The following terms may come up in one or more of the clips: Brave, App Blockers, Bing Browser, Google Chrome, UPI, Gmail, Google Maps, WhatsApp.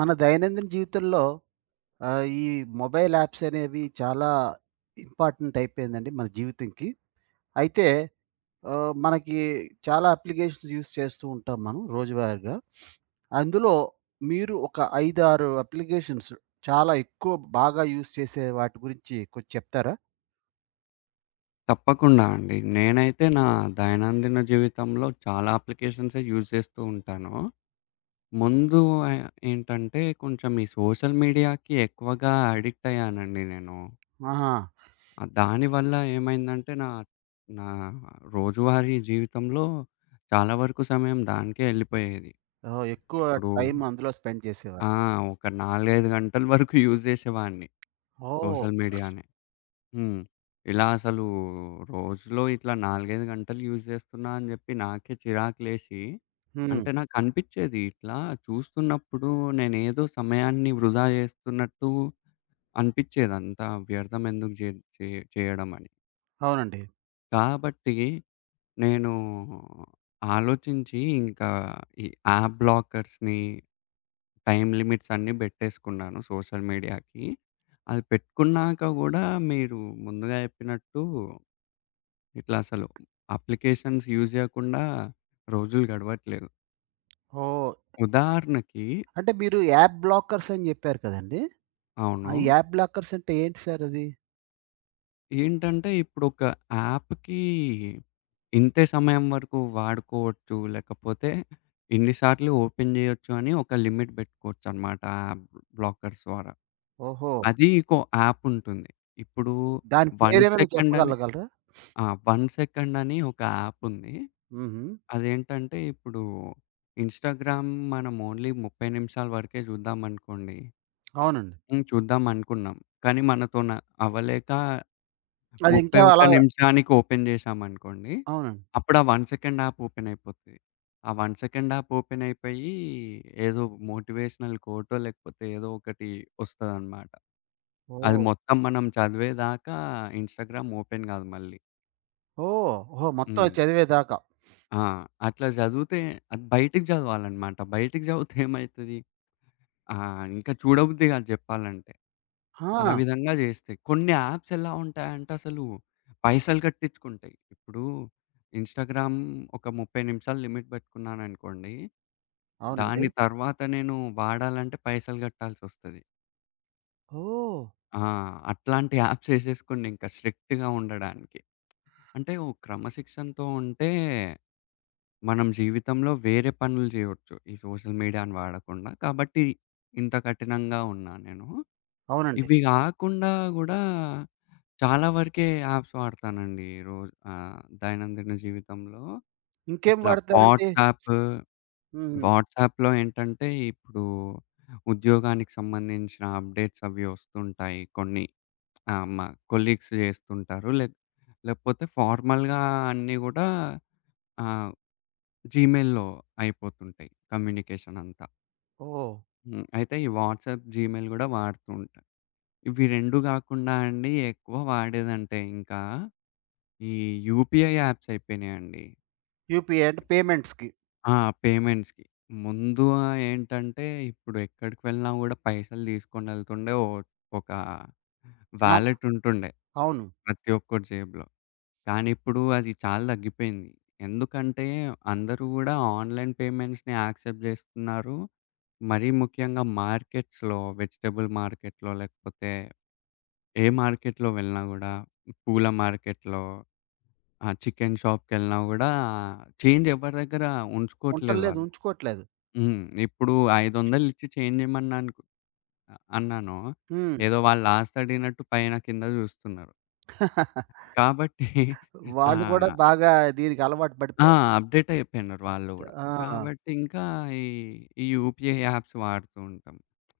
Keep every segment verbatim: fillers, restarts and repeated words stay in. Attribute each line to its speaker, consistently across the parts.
Speaker 1: మన దైనందిన జీవితంలో ఆహ్, ఈ మొబైల్ యాప్స్ అనేవి చాలా ఇంపార్టెంట్ అయిపోయిందండి మన జీవితంకి. అయితే ఆహ్, మనకి చాలా అప్లికేషన్స్ యూజ్ చేస్తూ ఉంటాం మనం రోజువారీగా. అందులో మీరు ఒక అయిదు, ఆరు అప్లికేషన్స్ చాలా ఎక్కువ బాగా యూజ్ చేసే వాటి గురించి కొంచెం చెప్తారా?
Speaker 2: తప్పకుండా అండి. నేనైతే నా దైనందిన జీవితంలో చాలా అప్లికేషన్సే యూజ్ చేస్తూ ఉంటాను. ముందు ఆహ్, ఏంటంటే కొంచెం ఈ సోషల్ మీడియాకి ఎక్కువగా అడిక్ట్ అయ్యానండి నేను.
Speaker 1: ఆహా!
Speaker 2: ఆహ్, దానివల్ల ఏమైందంటే నా నా రోజువారీ జీవితంలో చాలా వరకు సమయం దానికే ఎళ్ళిపోయేది.
Speaker 1: ఓహ్! ఎక్కువ
Speaker 2: ఇప్పుడు
Speaker 1: టైమ్ అందులో స్పెండ్
Speaker 2: ఆ!
Speaker 1: చేసేవారు.
Speaker 2: ఒక నాలుగు, ఐదు గంటల వరకు యూజ్ చేసేవాడిని
Speaker 1: ఓహ్!
Speaker 2: సోషల్ మీడియాని. హ్మ్. ఇలా అసలు రోజులో ఇట్లా నాలుగు, ఐదు గంటలు యూజ్ జేస్తున్నా అని జెప్పి నాకే చిరాకులేసి,
Speaker 1: హ్మ్.
Speaker 2: అంటే నాకనిపిచ్చేది ఇట్లా చూస్తున్నప్పుడు నేనేదో సమయాన్ని వృధా జేస్తున్నట్టు అనిపిచ్చేది. అంతా వ్యర్థం ఎందుకు జే చే చేయడం అని.
Speaker 1: అవునండి.
Speaker 2: కాబట్టి నేను ఆలోచించి ఇంకా ఈ యాప్ బ్లాకర్స్‌ని, టైమ్ లిమిట్స్ అన్నీ బెట్టేసుకున్నాను సోషల్ మీడియాకి. అది పెట్టుకున్నాక గూడా మీరు ముందుగా జెప్పినట్టు ఇట్లా అసలు అప్లికేషన్స్ యూజ్ జేయకుండా రోజులు గడవట్లేదు.
Speaker 1: ఓహ్!
Speaker 2: ఉదాహరణకి
Speaker 1: అంటే మీరు యాప్ బ్లాకర్స్ అని చెప్పారు కదండీ!
Speaker 2: అవును.
Speaker 1: ఆ! యాప్ బ్లాకర్స్ అంటే ఏంటి సార్ అది?
Speaker 2: ఏంటంటే ఇప్పుడొక యాప్‌కి ఇంతే సమయం వరకు వాడుకోవచ్చు. లేకపోతే ఇన్ని సార్లు ఓపెన్ జేయొచ్చు అని ఒక లిమిట్ బెట్టుకోవచ్చనమాట ఆ యాప్ బ్లాకర్స్ ద్వారా.
Speaker 1: ఓహో!
Speaker 2: అది ఇంకో యాప్ ఉంటుంది. ఇప్పుడు
Speaker 1: దాని
Speaker 2: వన్
Speaker 1: పేరేమైనా
Speaker 2: సెకండ్ అని
Speaker 1: చెప్పగలగలరా?
Speaker 2: ఆ! 'వన్ సెకండ్' అని ఒక యాప్ ఉంది.
Speaker 1: హుహు.
Speaker 2: అదేంటంటే ఇప్పుడు ఇన్‌స్టాగ్రామ్ మనం ఓన్లీ ముప్పై నిమిషాల వరకే చూద్దామనుకోండి.
Speaker 1: అవునండి.
Speaker 2: హ్మ్. చూద్దామనుకున్నాం. కానీ మనతోన అవ్వలేక
Speaker 1: అది ఇంకా అలా
Speaker 2: ముప్పై ఒకటి నిమిషానికి ఓపెన్ చేశామనుకోండి.
Speaker 1: అవునండి.
Speaker 2: అప్పుడు ఆ వన్ సెకండ్ యాప్ ఓపెన్ అయిపోతది. ఆ వన్ సెకండ్ యాప్ ఓపెన్ అయిపోయి ఏదో మోటివేషనల్ కోటో లేకపోతే ఏదో ఒకటి వస్తదనమాట. అది
Speaker 1: ఓహ్!
Speaker 2: మొత్తం మనం చదివేదాకా ఇన్‌స్టాగ్రామ్ ఓపెన్ కాదు మళ్ళీ.
Speaker 1: ఓహ్! ఓహో! మొత్తం అది
Speaker 2: హ్మ్.
Speaker 1: చదివేదాకా.
Speaker 2: ఆ! అట్లా చదివితే అది బయటికి చదవాలన్నమాట. బయటికి చదివితే ఏమైతది? ఆహ్, ఇంకా చూడబుద్ధి కాదు చెప్పాలంటే. ఆ
Speaker 1: ఆ!
Speaker 2: విధంగా చేస్తే. కొన్ని యాప్స్ ఎలా ఉంటాయంటే అసలు పైసలు కట్టించుకుంటాయి. ఇప్పుడు ఇన్‌స్టాగ్రామ్ ఒక ముప్పై నిమిషాలు లిమిట్ పెట్టుకున్నాననుకోండి.
Speaker 1: అవునండి.
Speaker 2: దాని తర్వాత నేను వాడాలంటే పైసలు కట్టాల్సొస్తది.
Speaker 1: ఓహ్!
Speaker 2: ఆ! అట్లాంటి యాప్స్ ఏసేసుకోండి ఇంకా స్ట్రిక్ట్‌గా ఉండడానికి. అంటే ఓ క్రమశిక్షణతో ఉంటే మనం జీవితంలో వేరే పనులు చేయొచ్చు. ఈ సోషల్ మీడియాని వాడకుండా. కాబట్టి ఇంత కఠినంగా ఉన్నా నేను.
Speaker 1: అవునండి.
Speaker 2: ఇవి గాకుండా గూడా చాలా వరకే యాప్స్ వాడతానండి. రోజు ఆహ్, దైనందిన జీవితంలో.
Speaker 1: ఇంకేం
Speaker 2: ఇట్లా
Speaker 1: వాడతారండి?
Speaker 2: వాట్సాప్,
Speaker 1: హుహు.
Speaker 2: వాట్సాప్‌లో ఏంటంటే ఇప్పుడు ఉద్యోగానికి సంబంధించిన అప్‌డేట్స్ అవి వస్తుంటాయి. కొన్ని ఆహ్, మా కొలీగ్స్ జేస్తుంటారు. లేక్ లేకపోతే ఫార్మల్‌గా అన్నీ గూడా ఆహ్ జీమెయిల్‌లో అయిపోతుంటాయి కమ్యూనికేషన్ అంతా.
Speaker 1: ఓహ్!
Speaker 2: హ్మ్. అయితే ఈ వాట్సాప్, జీమెయిల్ గూడా వాడుతూ ఉంటా. ఇవి రెండు గాకుండా అండి ఎక్కువ వాడేదంటే ఇంకా ఈ యూపీఐ యాప్స్ అయిపోయినాయండి.
Speaker 1: యూపీఐ అంటే పేమెంట్స్‌కి.
Speaker 2: ఆ! పేమెంట్స్‌కి. ముందు ఆహ్, ఏంటంటే ఇప్పుడు ఎక్కడికి వెళ్ళినా గూడా పైసలు తీసుకొనెళ్తుండే ఓ ఒక
Speaker 1: ఆ!
Speaker 2: వాలెట్ ఉంటుండే
Speaker 1: అవును.
Speaker 2: ప్రతి ఒక్కరి జేబులో. కానీ ఇప్పుడు అది చాలా తగ్గిపోయింది. ఎందుకంటే అందరూ గూడా ఆన్‌లైన్ పేమెంట్స్‌ని యాక్సెప్ట్ జేస్తున్నారు. మరీ ముఖ్యంగా మార్కెట్స్‌లో వెజిటబుల్ మార్కెట్‌లో లేకపోతే ఏ మార్కెట్‌లో వెళ్ళినా గూడా పూల మార్కెట్‌లో ఆ! చికెన్ షాప్‌కెళ్ళినా గూడా చేంజ్ ఎవరి దగ్గర ఉంచుకోవట్లేదు
Speaker 1: ఉంటల్లేదు,
Speaker 2: వాళ్ళు.
Speaker 1: ఉంచుకోవట్లేదు.
Speaker 2: హ్మ్. ఇప్పుడు ఐదు వందలు ఇచ్చి చేంజ్ ఇమ్మన్నానుకు అన్నాను.
Speaker 1: హ్మ్.
Speaker 2: ఏదో వాళ్ళు ఆస్తి అడిగినట్టు పైన కింద చూస్తున్నారు. కాబట్టి
Speaker 1: వాళ్ళు గూడా
Speaker 2: ఆహ్,
Speaker 1: బాగా దీనికి అలవాటు
Speaker 2: ఆ!
Speaker 1: పడిపోయారు.
Speaker 2: అప్‌డేట్ అయిపోయినారు వాళ్ళు గూడా.
Speaker 1: ఆ!
Speaker 2: కాబట్టి ఇంకా ఈ, ఈ యూపీఐ యాప్స్ వాడుతూ ఉంటాం.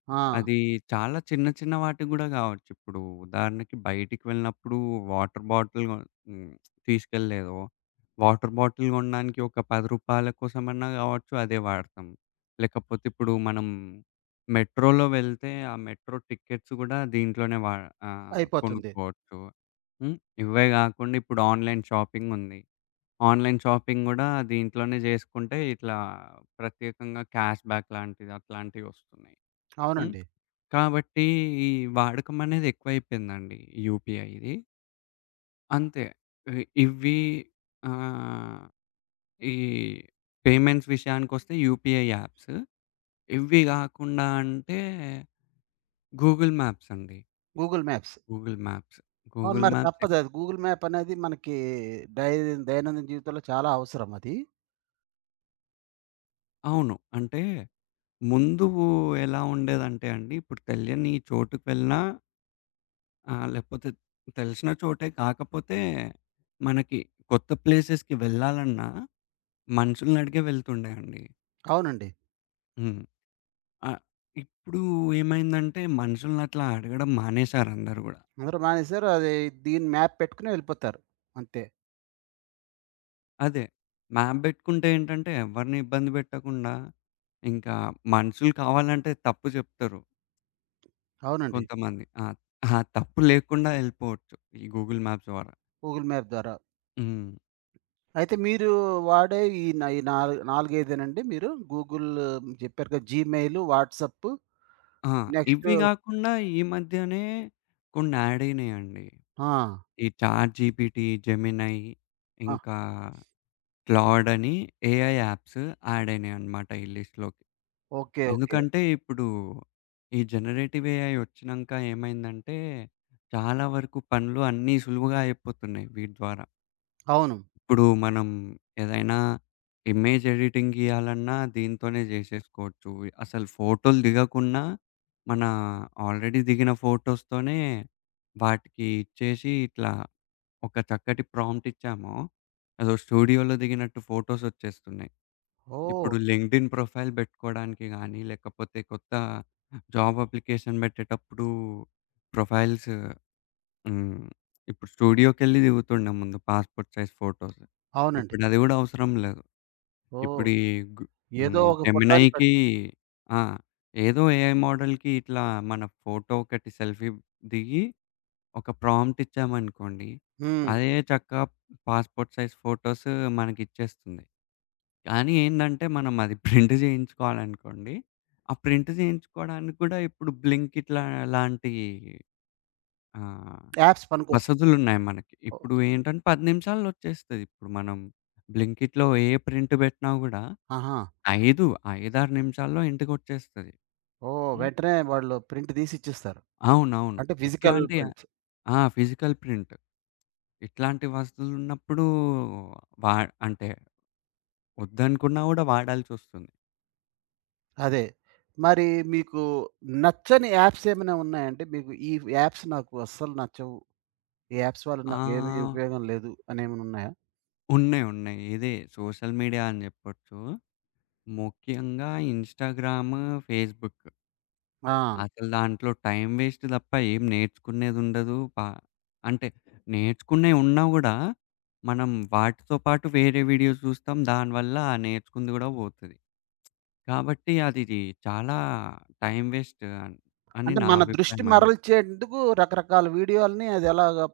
Speaker 1: ఆ!
Speaker 2: అది చాలా చిన్న చిన్న వాటికి గూడా గావచ్చు. ఇప్పుడు ఉదాహరణకి బయటికి వెళ్ళినప్పుడు వాటర్ బాటిల్ గొ హ్మ్. తీసుకెళ్ళలేదు. వాటర్ బాటిల్ గొనడానికి ఒక రూ. పది కోసమన్నా గావచ్చు అదే వాడతాం. లేకపోతే ఇప్పుడు మనం మెట్రోలో వెళ్తే ఆ మెట్రో టికెట్స్ గూడా దీంట్లోనే వా ఆహ్,
Speaker 1: అయిపోతుంది.
Speaker 2: కొనుక్కోవచ్చు. హ్మ్. ఇవే గాకుండా ఇప్పుడు ఆన్‌లైన్ షాపింగుంది. ఆన్‌లైన్ షాపింగ్ గూడా దీంట్లోనే జేసుకుంటే ఇట్లా ప్రత్యేకంగా క్యాష్ బ్యాక్ లాంటిది అట్లాంటివొస్తున్నాయి. హ్మ్.
Speaker 1: అవునండి.
Speaker 2: కాబట్టి ఈ వాడకం అనేది ఎక్కువైపోయిందండి యూపీఐది. అంతే. ఇ ఇవి ఆహ్, ఈ పేమెంట్స్ విషయానికొస్తే యూపీఐ యాప్స్. ఇవి గాకుండా అంటే గూగుల్ మ్యాప్స్ అండి.
Speaker 1: Google maps.
Speaker 2: Google maps.
Speaker 1: అవును.
Speaker 2: గూగుల్
Speaker 1: మరి
Speaker 2: మ్యాప్స్ ఎక్
Speaker 1: తప్పదది. గూగుల్ మ్యాప్ అనేది మనకి డై దైనందిన జీవితంలో చాలా అవసరం అది.
Speaker 2: అవును. అంటే ముందు ఎలా ఉండేదంటే అండి, ఇప్పుడు తెలియని చోటుకి వెళ్ళినా ఆహ్, లేకపోతే తెలిసిన చోటే కాకపోతే మనకి కొత్త ప్లేసెస్‌కి వెళ్ళాలన్నా మనుషుల్నడిగే వెళ్తుండే అండి.
Speaker 1: అవునండి.
Speaker 2: హ్మ్. ఆహ్, ఇప్పుడు ఏమైందంటే మనుషులనట్లా అడగడం మానేశారందరూ గూడా.
Speaker 1: అందరూ మానేశారు. అది దీని మ్యాప్ పెట్టుకుని వెళ్ళిపోతారు. అంతే.
Speaker 2: అదే మ్యాప్ బెట్టుకుంటే ఏంటంటే ఎవరిని ఇబ్బంది బెట్టకుండా, ఇంకా మనుషులు కావాలంటే తప్పు జెప్తరు
Speaker 1: అవునండి.
Speaker 2: కొంతమంది. ఆ! ఆ తప్పు లేకుండా యెళ్ళిపోవచ్చు ఈ గూగుల్ మ్యాప్స్ ద్వారా.
Speaker 1: గూగుల్ మ్యాప్ ద్వారా.
Speaker 2: హ్మ్.
Speaker 1: అయితే మీరు వాడే ఈ న ఈ నా నాలుగు, అయిదు మీరు గూగుల్ చెప్పారు కదా! జీమెయిల్, వాట్సాప్
Speaker 2: ఆ!
Speaker 1: నెక్స్ట్
Speaker 2: ఇవి గాకుండా ఈ మధ్యనే కొన్ని యాడ్ అయినాయండి.
Speaker 1: ఆ!
Speaker 2: ఈ చాట్‌జీపీటీ, జెమినై
Speaker 1: ఆ!
Speaker 2: ఇంకా క్లాడ్ అని ఏఐ యాప్స్ యాడ్ అయినాయన్నమాట ఈ లిస్ట్‌లోకి.
Speaker 1: ఓకే. ఓకే.
Speaker 2: ఎందుకంటే, ఇప్పుడు ఈ జనరేటివ్ ఏఐ వచ్చినంక ఏమైందంటే, చాలా వరకు పనులు అన్నీ సులువుగా అయిపోతున్నాయి వీటి ద్వారా.
Speaker 1: అవును.
Speaker 2: ఇప్పుడు మనం ఏదైనా ఇమేజ్ ఎడిటింగ్ ఇయ్యాలన్నా దీంతోనే చేసేసుకోవచ్చు. అసలు ఫోటోలు దిగకున్నా, మన ఆల్రెడీ దిగిన ఫోటోస్‌తోనే వాటికి ఇచ్చేసి ఇట్లా ఒక చక్కటి ప్రాంప్ట్ ఇచ్చామో, అదో స్టూడియోలో దిగినట్టు ఫోటోస్ వచ్చేస్తున్నాయి.
Speaker 1: ఓహ్!
Speaker 2: ఇప్పుడు లింక్డ్ఇన్ ప్రొఫైల్ బెట్టుకోడానికి గానీ, లేకపోతే కొత్త జాబ్ అప్లికేషన్ బెట్టేటప్పుడు ప్రొఫైల్స్ హ్మ్. ఇప్పుడు స్టూడియోకెళ్ళి దిగుతుండే ముందు పాస్‌పోర్ట్ సైజ్ ఫోటోస్.
Speaker 1: అవునండి.
Speaker 2: ఇప్పుడది గూడా అవసరం లేదు.
Speaker 1: ఓహ్!
Speaker 2: ఇప్పుడు ఈ గు
Speaker 1: ఏదో
Speaker 2: హ్మ్.
Speaker 1: ఒక ఫోటోని పెట్
Speaker 2: జెమినైకి ఆ! ఏదో ఏఐ మోడల్‌కి ఇట్లా మన ఫోటో ఒకటి సెల్ఫీ దిగి, ఒక ప్రాంప్ట్ ఇచ్చామనుకోండి,
Speaker 1: హ్మ్.
Speaker 2: అదే చక్కగా పాస్‌పోర్ట్ సైజ్ ఫోటోస్ మనకిచ్చేస్తుంది. కానీ ఏందంటే, మనం అది ప్రింట్ జేయించుకోవాలనుకోండి. ఆ ప్రింట్ జేయించుకోవడానికి గూడా ఇప్పుడు బ్లింక్ ఇట్లా లాంటి ఆహ్,
Speaker 1: యాప్స్ పనికొస్తాయి.
Speaker 2: వసతులున్నాయి మనకి.
Speaker 1: ఓహ్!
Speaker 2: ఇప్పుడు ఏంటంటే పది నిమిషాల్లో వచ్చేస్తది. ఇప్పుడు మనం బ్లింకిట్‌లో ఏ ప్రింట్ బెట్టినా గూడా
Speaker 1: ఆహా!
Speaker 2: ఐదు ఐదు, ఆరు నిమిషాల్లో ఇంటికొచ్చేస్తది.
Speaker 1: ఓహ్!
Speaker 2: హ్మ్.
Speaker 1: వెంటనే వాళ్ళు ప్రింట్ తీసి ఇచ్చేస్తారు.
Speaker 2: అవునవును.
Speaker 1: అంటే ఫిజికల్
Speaker 2: ఇట్లాంటి
Speaker 1: ప్రింట్స్.
Speaker 2: ఆ! Physical print. ఇట్లాంటి వసతులున్నప్పుడు వా అంటే వద్దనుకున్నా గూడా వాడాల్సొస్తుంది.
Speaker 1: అదే. మరి మీకు నచ్చని యాప్స్ ఏమైనా ఉన్నాయండి? మీకు ఈ యాప్స్ నాకు అస్సలు నచ్చవు. ఈ యాప్స్ వల్ల
Speaker 2: ఆ!
Speaker 1: నాకేమీ ఉపయోగం లేదు అనేమైనా ఉన్నాయా?
Speaker 2: ఉన్నాయి. ఉన్నాయి. ఇదే సోషల్ మీడియా అని జెప్పొచ్చు. ముఖ్యంగా ఇన్‌స్టాగ్రామ్, ఫేస్‌బుక్.
Speaker 1: ఆ!
Speaker 2: అసలు దాంట్లో టైమ్ వేస్ట్ తప్ప ఏం నేర్చుకునేదుండదు. ప అంటే నేర్చుకునేయి ఉన్నా గూడా మనం వాటితో పాటు వేరే వీడియోస్ జూస్తాం. దానివల్ల ఆ నేర్చుకుంది గూడా పోతది. కాబట్టి అదిది చాలా టైమ్ వేస్ట్ అన్ అని
Speaker 1: అంటే
Speaker 2: నా
Speaker 1: మన దృష్టి
Speaker 2: అభిప్రాయం అండి.
Speaker 1: మరల్చేందుకు రకరకాల వీడియోలని అది అలాగా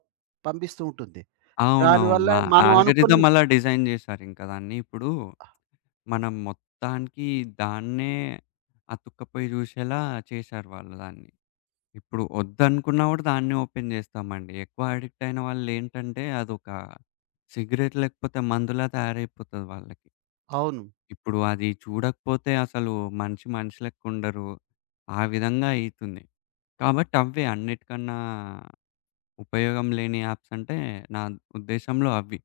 Speaker 1: పంపిస్తూ ఉంటుంది.
Speaker 2: అవునవును.
Speaker 1: దానివల్ల
Speaker 2: ఆ!
Speaker 1: మనం అనుకున్న
Speaker 2: ఆల్గోరిథం అలా డిజైన్ జేశారింక దాన్ని. ఇప్పుడు మనం మొత్తానికి దాన్నే అతుక్కపోయి జూసేలా చేశారు వాళ్ళు దాన్ని. ఇప్పుడు ఒద్దనుకున్నా గూడా దాన్నే ఓపెన్ జేస్తామండి. ఎక్కువ అడిక్ట్ అయిన వాళ్ళేంటంటే అదొక సిగరెట్ లేకపోతే మందులా తయారైపోతది వాళ్ళకి.
Speaker 1: అవును.
Speaker 2: ఇప్పుడు అది చూడకపోతే అసలు మనిషి మనిషి లెక్కుండరు. ఆ విధంగా అయితుంది. కాబట్టి అవ్వే అన్నిటికన్నా ఉపయోగం లేని యాప్స్ అంటే నా ఉద్దేశంలో అవి.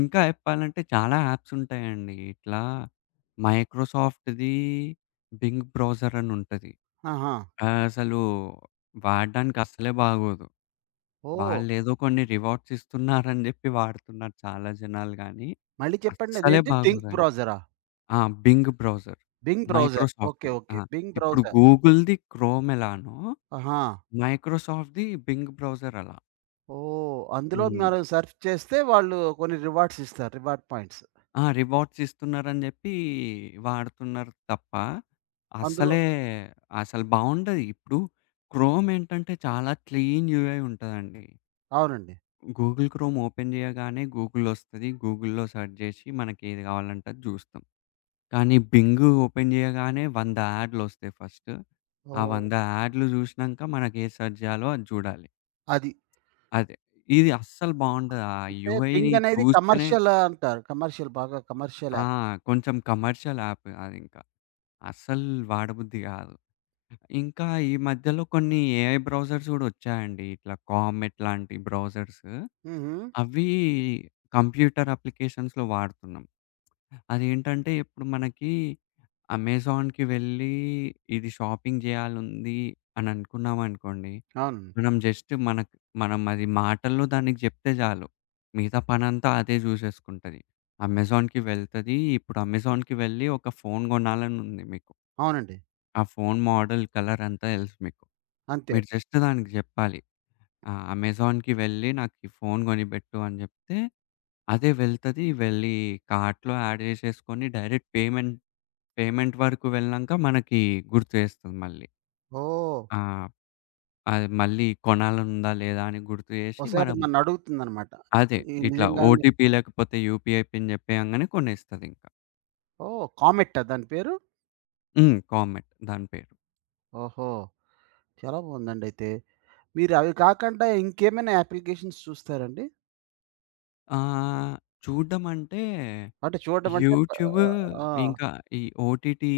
Speaker 2: ఇంకా చెప్పాలంటే చాలా యాప్స్ ఉంటాయండి. ఇట్లా మైక్రోసాఫ్ట్‌ది బింగ్ బ్రౌజర్ అని ఉంటది.
Speaker 1: ఆహా!
Speaker 2: ఆహ్, అసలు వాడడానికి అస్సలే బాగోదు.
Speaker 1: ఓహ్!
Speaker 2: వాళ్ళేదో కొన్ని రివార్డ్స్ ఇస్తున్నారని జెప్పి వాడుతున్నారు చాలా జనాలు గానీ,
Speaker 1: మళ్ళీ చెప్పండి
Speaker 2: అస్సలే
Speaker 1: అదేంటి? థింక్
Speaker 2: బాగోదండి.
Speaker 1: బ్రౌజరా?
Speaker 2: ఆ! Bing browser
Speaker 1: Bing browser. Okay.
Speaker 2: మైక్రోసాఫ్ట్‌ది. ఆ!
Speaker 1: ఓకే. బింగ్
Speaker 2: ఇప్పుడు
Speaker 1: బ్రౌజర్.
Speaker 2: గూగుల్‌ది క్రోమ్ ఎలానో
Speaker 1: ఆహా!
Speaker 2: మైక్రోసాఫ్ట్‌ది బింగ్ బ్రౌజర్ అలా.
Speaker 1: ఓహ్! అందులో
Speaker 2: హ్మ్.
Speaker 1: మనం సెర్చ్ చేస్తే వాళ్ళు కొన్ని రివార్డ్స్ ఇస్తారు. Reward points.
Speaker 2: ఆ! రివార్డ్స్ ఇస్తున్నారని జెప్పి వాడుతున్నారు తప్ప,
Speaker 1: అందులో
Speaker 2: అస్సలే అసలు బావుండదు. ఇప్పుడు క్రోమ్ ఏంటంటే చాలా క్లీన్ యూఐ ఉంటదండి.
Speaker 1: అవునండి.
Speaker 2: గూగుల్ క్రోమ్ ఓపెన్ జేయగానే గూగుల్ ఒస్తది. గూగుల్‌లో సెర్చ్ జేసి మనకేది గావాలంటే అది జూస్తాం. కానీ బింగ్ ఓపెన్ జేయగానే వంద యాడ్‌లొస్తాయి ఫస్ట్. ఆ
Speaker 1: ఓహ్!
Speaker 2: వంద యాడ్‌లు జూశినంక మనకేది సెర్చ్ జేయాలో అది జూడాలి.
Speaker 1: అది.
Speaker 2: అదే. ఇది అస్సలు బావుండదు. ఆ
Speaker 1: అంటే
Speaker 2: యూఐని
Speaker 1: పింగ్ అనేది
Speaker 2: చూస్తేనే
Speaker 1: కమర్షియల్ అంటారు. కమర్షియల్ బాగా కమర్షియల్
Speaker 2: ఆ!
Speaker 1: యాప్.
Speaker 2: కొంచెం కమర్షియల్ యాప్ అదింక. అస్సలు వాడబుద్ధి గాదు. ఇంకా ఈ మధ్యలో కొన్ని ఏఐ బ్రౌజర్స్ గూడా ఒచ్చాయండి. ఇట్లా కామెట్ లాంటి బ్రౌజర్స్.
Speaker 1: హుహు.
Speaker 2: అవి కంప్యూటర్ అప్లికేషన్స్‌లో వాడుతున్నాం. అదేంటంటే ఇప్పుడు మనకి అమెజాన్‌కి వెళ్ళి ఇది షాపింగ్ జేయాలుంది అని అనుకున్నామనుకోండి.
Speaker 1: అవును.
Speaker 2: మనం జస్ట్ మనకు మనం అది మాటల్లో దానికి జెప్తే జాలు. మిగతా పనంతా అదే జూసేసుకుంటది. అమెజాన్‌కి వెళ్తది. ఇప్పుడు అమెజాన్‌కి వెళ్ళి ఒక ఫోన్ గొనాలనుంది మీకు.
Speaker 1: అవునండి.
Speaker 2: ఆ ఫోను మోడల్, కలరంతా తెలుసు మీకు.
Speaker 1: అంతే.
Speaker 2: మీరు జస్ట్ దానికి జెప్పాలి. ఆ! అమెజాన్‌కి వెళ్ళి నాకీ ఫోను గొనిపెట్టు అని జెప్తే, అదే వెళ్తది. వెళ్ళి కార్ట్‌లో యాడ్ జేసేసుకొని డైరెక్ట్ పేమెంట్ పేమెంట్ వరకు వెళ్ళినంక మనకి గుర్తు జేస్తది మళ్ళీ.
Speaker 1: ఓహ్!
Speaker 2: ఆ! అది మళ్ళీ కొనాలనుందా లేదా అని గుర్తు జేసి
Speaker 1: ఒకసారి
Speaker 2: మనం
Speaker 1: నన్నడుగుతుందనమాట.
Speaker 2: అదే
Speaker 1: ఈ
Speaker 2: ఇట్లా
Speaker 1: నిజంగానే
Speaker 2: ఓటీపీ లేకపోతే యూపీఐ పిన్ జెప్పేయంగానే కొనేస్తదింక.
Speaker 1: ఓహ్! కామెట్టా దాని పేరు?
Speaker 2: హ్మ్. కామెట్ దాని పేరు.
Speaker 1: ఓహో! చాలా బావుందండి అయితే. మీరు అవి కాకుండా ఇంకేమైనా అప్లికేషన్స్ చూస్తారండి?
Speaker 2: ఆహ్, చూడ్డమంటే
Speaker 1: అంటే చూడడం అంటే ప
Speaker 2: యూట్యూబ్
Speaker 1: ఆ!
Speaker 2: ఇంకా ఈ ఓటీటీ,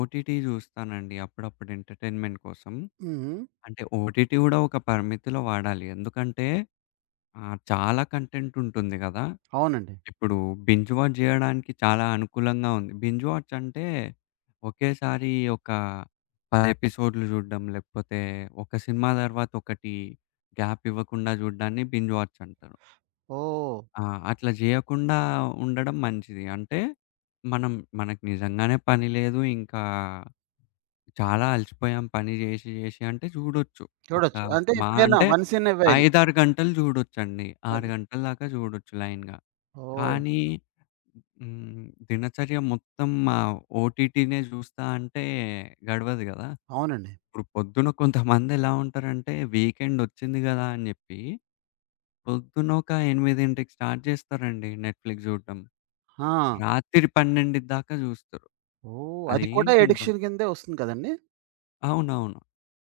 Speaker 2: ఓటీటీ జూస్తానండి అప్పుడప్పుడు ఎంటర్‌టైన్‌మెంట్ కోసం.
Speaker 1: హుహు.
Speaker 2: అంటే ఓటీటీ గూడా ఒక పరిమితిలో వాడాలి. ఎందుకంటే ఆహ్, చాలా కంటెంట్ ఉంటుంది గదా!
Speaker 1: అవునండి.
Speaker 2: ఇప్పుడు బింజ్ వాచ్ జేయడానికి చాలా అనుకూలంగా ఉంది. బింజ్ వాచ్ అంటే ఒకేసారి ఒక పది ఎపిసోడ్‌లు జూడడం, లేకపోతే ఒక సినిమా తర్వాత ఒకటి గ్యాప్ ఇవ్వకుండా జూడడాన్ని బింజ్ వాచ్ అంటారు.
Speaker 1: ఓహ్!
Speaker 2: ఆ! అట్లా జేయకుండా ఉండడం మంచిది. అంటే మనం మనకు నిజంగానే పని లేదు. ఇంకా చాలా అలసిపోయాం పని జేసి జేసి అంటే చూడొచ్చు. ఒక
Speaker 1: చూడొచ్చు. అంటే
Speaker 2: మా హ్మ్.
Speaker 1: ఎప్పుడైనా
Speaker 2: అంటే
Speaker 1: వన్స్ ఇన్ ఎ వైల్.
Speaker 2: ఐదు, ఆరు గంటలు చూడొచ్చండి. ఆరు
Speaker 1: అది.
Speaker 2: గంటల దాకా చూడొచ్చు లైన్‌గా.
Speaker 1: ఓహ్!
Speaker 2: కానీ హ్మ్. దినచర్య మొత్తం ఆ ఓటీటీనే జూస్తా అంటే గడవదు గదా!
Speaker 1: అవునండి.
Speaker 2: ఇప్పుడు పొద్దున కొంతమంది ఎలా ఉంటారంటే వీకెండ్ ఒచ్చింది గదా! అని జెప్పి పొద్దున ఒక ఎనిమిదికి స్టార్ట్ జేస్తారండి నెట్‌ఫ్లిక్స్ జూడడం.
Speaker 1: ఆ!
Speaker 2: రాత్రి పన్నెండు దాకా జూస్తరు.
Speaker 1: ఓహ్! అది కూడా
Speaker 2: అదేంటింక
Speaker 1: ఎడిక్షన్ కిందే వస్తుంది కదండీ!
Speaker 2: అవునవును.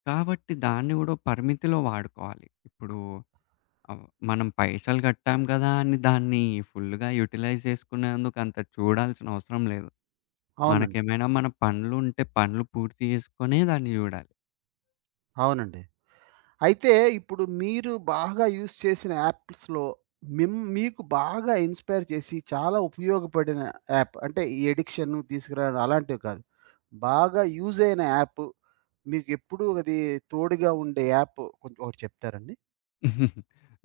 Speaker 2: కాబట్టి దాన్ని గూడా పరిమితిలో వాడుకోవాలి. ఇప్పుడు ఆహ్, మనం పైసలు గట్టాం గదా! అని దాన్ని ఫుల్‌గా యుటిలైజ్ జేసుకునేందుకు అంత చూడాల్సిన అవసరం లేదు.
Speaker 1: అవునండి.
Speaker 2: మనకేమైనా మన పనులుంటే పనులు పూర్తి జేసుకొనే దాన్ని జూడాలి.
Speaker 1: అవునండి. అయితే ఇప్పుడు మీరు బాగా యూజ్ చేసిన యాప్స్‌లో మిమ్ మీకు బాగా ఇన్‌స్పైర్ చేసి చాలా ఉపయోగపడిన యాప్ అంటే ఈ ఎడిక్షన్ తీసుకురావడం అలాంటివి కాదు. బాగా యూజ్ అయిన యాప్ మీకు ఎప్పుడూ అది తోడుగా ఉండే యాప్ కొంచెం ఒకటి చెప్తారండి?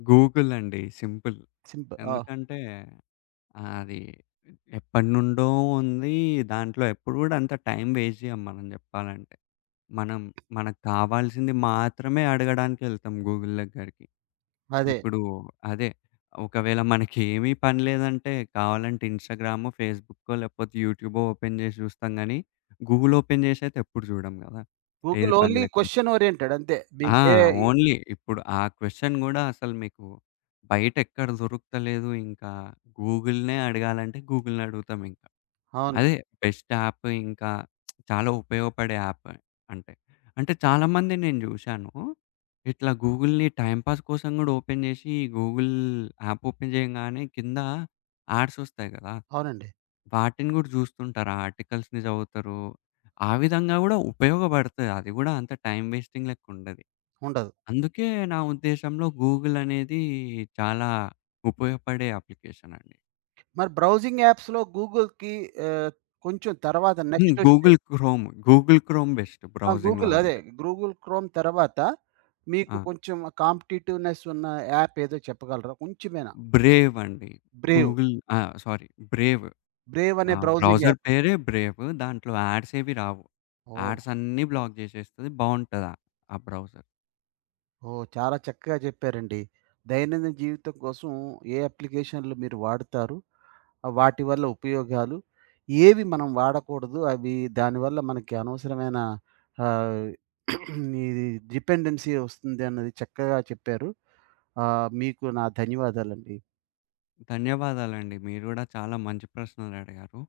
Speaker 2: గూగుల్ అండి సింపుల్.
Speaker 1: సింపుల్ ఆ!
Speaker 2: ఎందుకంటే అది ఎప్పటినుండో ఉంది. దాంట్లో ఎప్పుడు గూడా అంత టైం వేస్ట్ జేయం మనం జెప్పాలంటే. మనం మనకు కావాల్సింది మాత్రమే అడగడానికెళ్తాం గూగుల్ దగ్గరికి.
Speaker 1: అదే.
Speaker 2: ఇప్పుడు అదే ఒకవేళ మనకేమీ పని లేదంటే కావాలంటే ఇన్‌స్టాగ్రామో, ఫేస్‌బుక్కో లేకపోతే యూట్యూబో ఓపెన్ జేసి జూస్తాం గానీ, గూగుల్ ఓపెన్ జేసైతే ఎప్పుడు జూడం గదా! ఏది
Speaker 1: గూగుల్
Speaker 2: పని
Speaker 1: ఓన్లీ
Speaker 2: లేకపోతే.
Speaker 1: క్వెషన్ ఓరియెంటెడ్ అంతే.
Speaker 2: ఆ!
Speaker 1: మీకే
Speaker 2: ఓన్లీ ఇప్పుడు ఆ క్వెషన్ గూడా అసలు మీకు బయటెక్కడ దొరుకుతలేదు. ఇంకా గూగుల్‌నే అడగాలంటే గూగుల్‌ని అడుగుతామింక.
Speaker 1: అవును.
Speaker 2: అదే. బెస్ట్ యాప్ ఇంకా చాలా ఉపయోగపడే యాప్ అంటే. అంటే చాలామంది నేను జూశాను. ఇట్లా గూగుల్‌ని టైమ్ పాస్ కోసం గూడా ఓపెన్ జేసి గూగుల్ యాప్ ఓపెన్ చేయంగానే కింద యాడ్స్ ఒస్తాయి గదా!
Speaker 1: అవునండి.
Speaker 2: వాటిని గూడా జూస్తుంటారు. ఆ ఆర్టికల్స్‌ని చదువుతారు. ఆ విధంగా గూడా ఉపయోగపడతది. అది గూడా అంత టైమ్ వేస్టింగ్ లెక్క ఉండది.
Speaker 1: ఉండదు.
Speaker 2: అందుకే నా ఉద్దేశంలో గూగుల్ అనేది చాలా ఉపయోగపడే అప్లికేషన్ అండి.
Speaker 1: మరి బ్రౌజింగ్ యాప్స్‌లో గూగుల్‌కి ఆహ్, కొంచెం తర్వాత
Speaker 2: హ్మ్.
Speaker 1: నెక్స్ట్ వచ్చే
Speaker 2: Google Chrome, Google Chrome best
Speaker 1: ఆ!
Speaker 2: బ్రౌజింగ్‌లో
Speaker 1: గూగుల్ అదే
Speaker 2: అంటే.
Speaker 1: గూగుల్ క్రోమ్ తర్వాత
Speaker 2: ఆ!
Speaker 1: మీకు కొంచెం కాంపిటీటివ్‌నెస్ ఉన్న యాప్ ఏదో చెప్పగలరా? కొంచెమేనా?
Speaker 2: బ్రేవ్ అండి.
Speaker 1: బ్రేవ్.
Speaker 2: గూగుల్ ఆ! Sorry Brave.
Speaker 1: బ్రేవ్
Speaker 2: ఆ!
Speaker 1: అనే బ్రౌజింగ్
Speaker 2: బ్రౌజర్
Speaker 1: యాప్.
Speaker 2: పేరే బ్రేవ్. దాంట్లో యాడ్స్ ఏవి రావు.
Speaker 1: ఓహ్!
Speaker 2: యాడ్స్ అన్నీ బ్లాక్ జేసేస్తది. బావుంటది ఆ బ్రౌజర్.
Speaker 1: ఓహ్! చాలా చక్కగా చెప్పారండి. దైనందిన జీవితం కోసం ఏ అప్లికేషన్‌లు మీరు వాడుతారు? ఆ వాటి వల్ల ఉపయోగాలు, ఏవి మనం వాడకూడదు? అవి దానివల్ల మనకి అనవసరమైన ఆహ్, ఇది డిపెండెన్సీ వస్తుంది అన్నది చక్కగా చెప్పారు. ఆహ్, మీకు నా ధన్యవాదాలండి.
Speaker 2: ధన్యవాదాలండి. మీరు గూడా చాలా మంచి ప్రశ్నలడిగారు.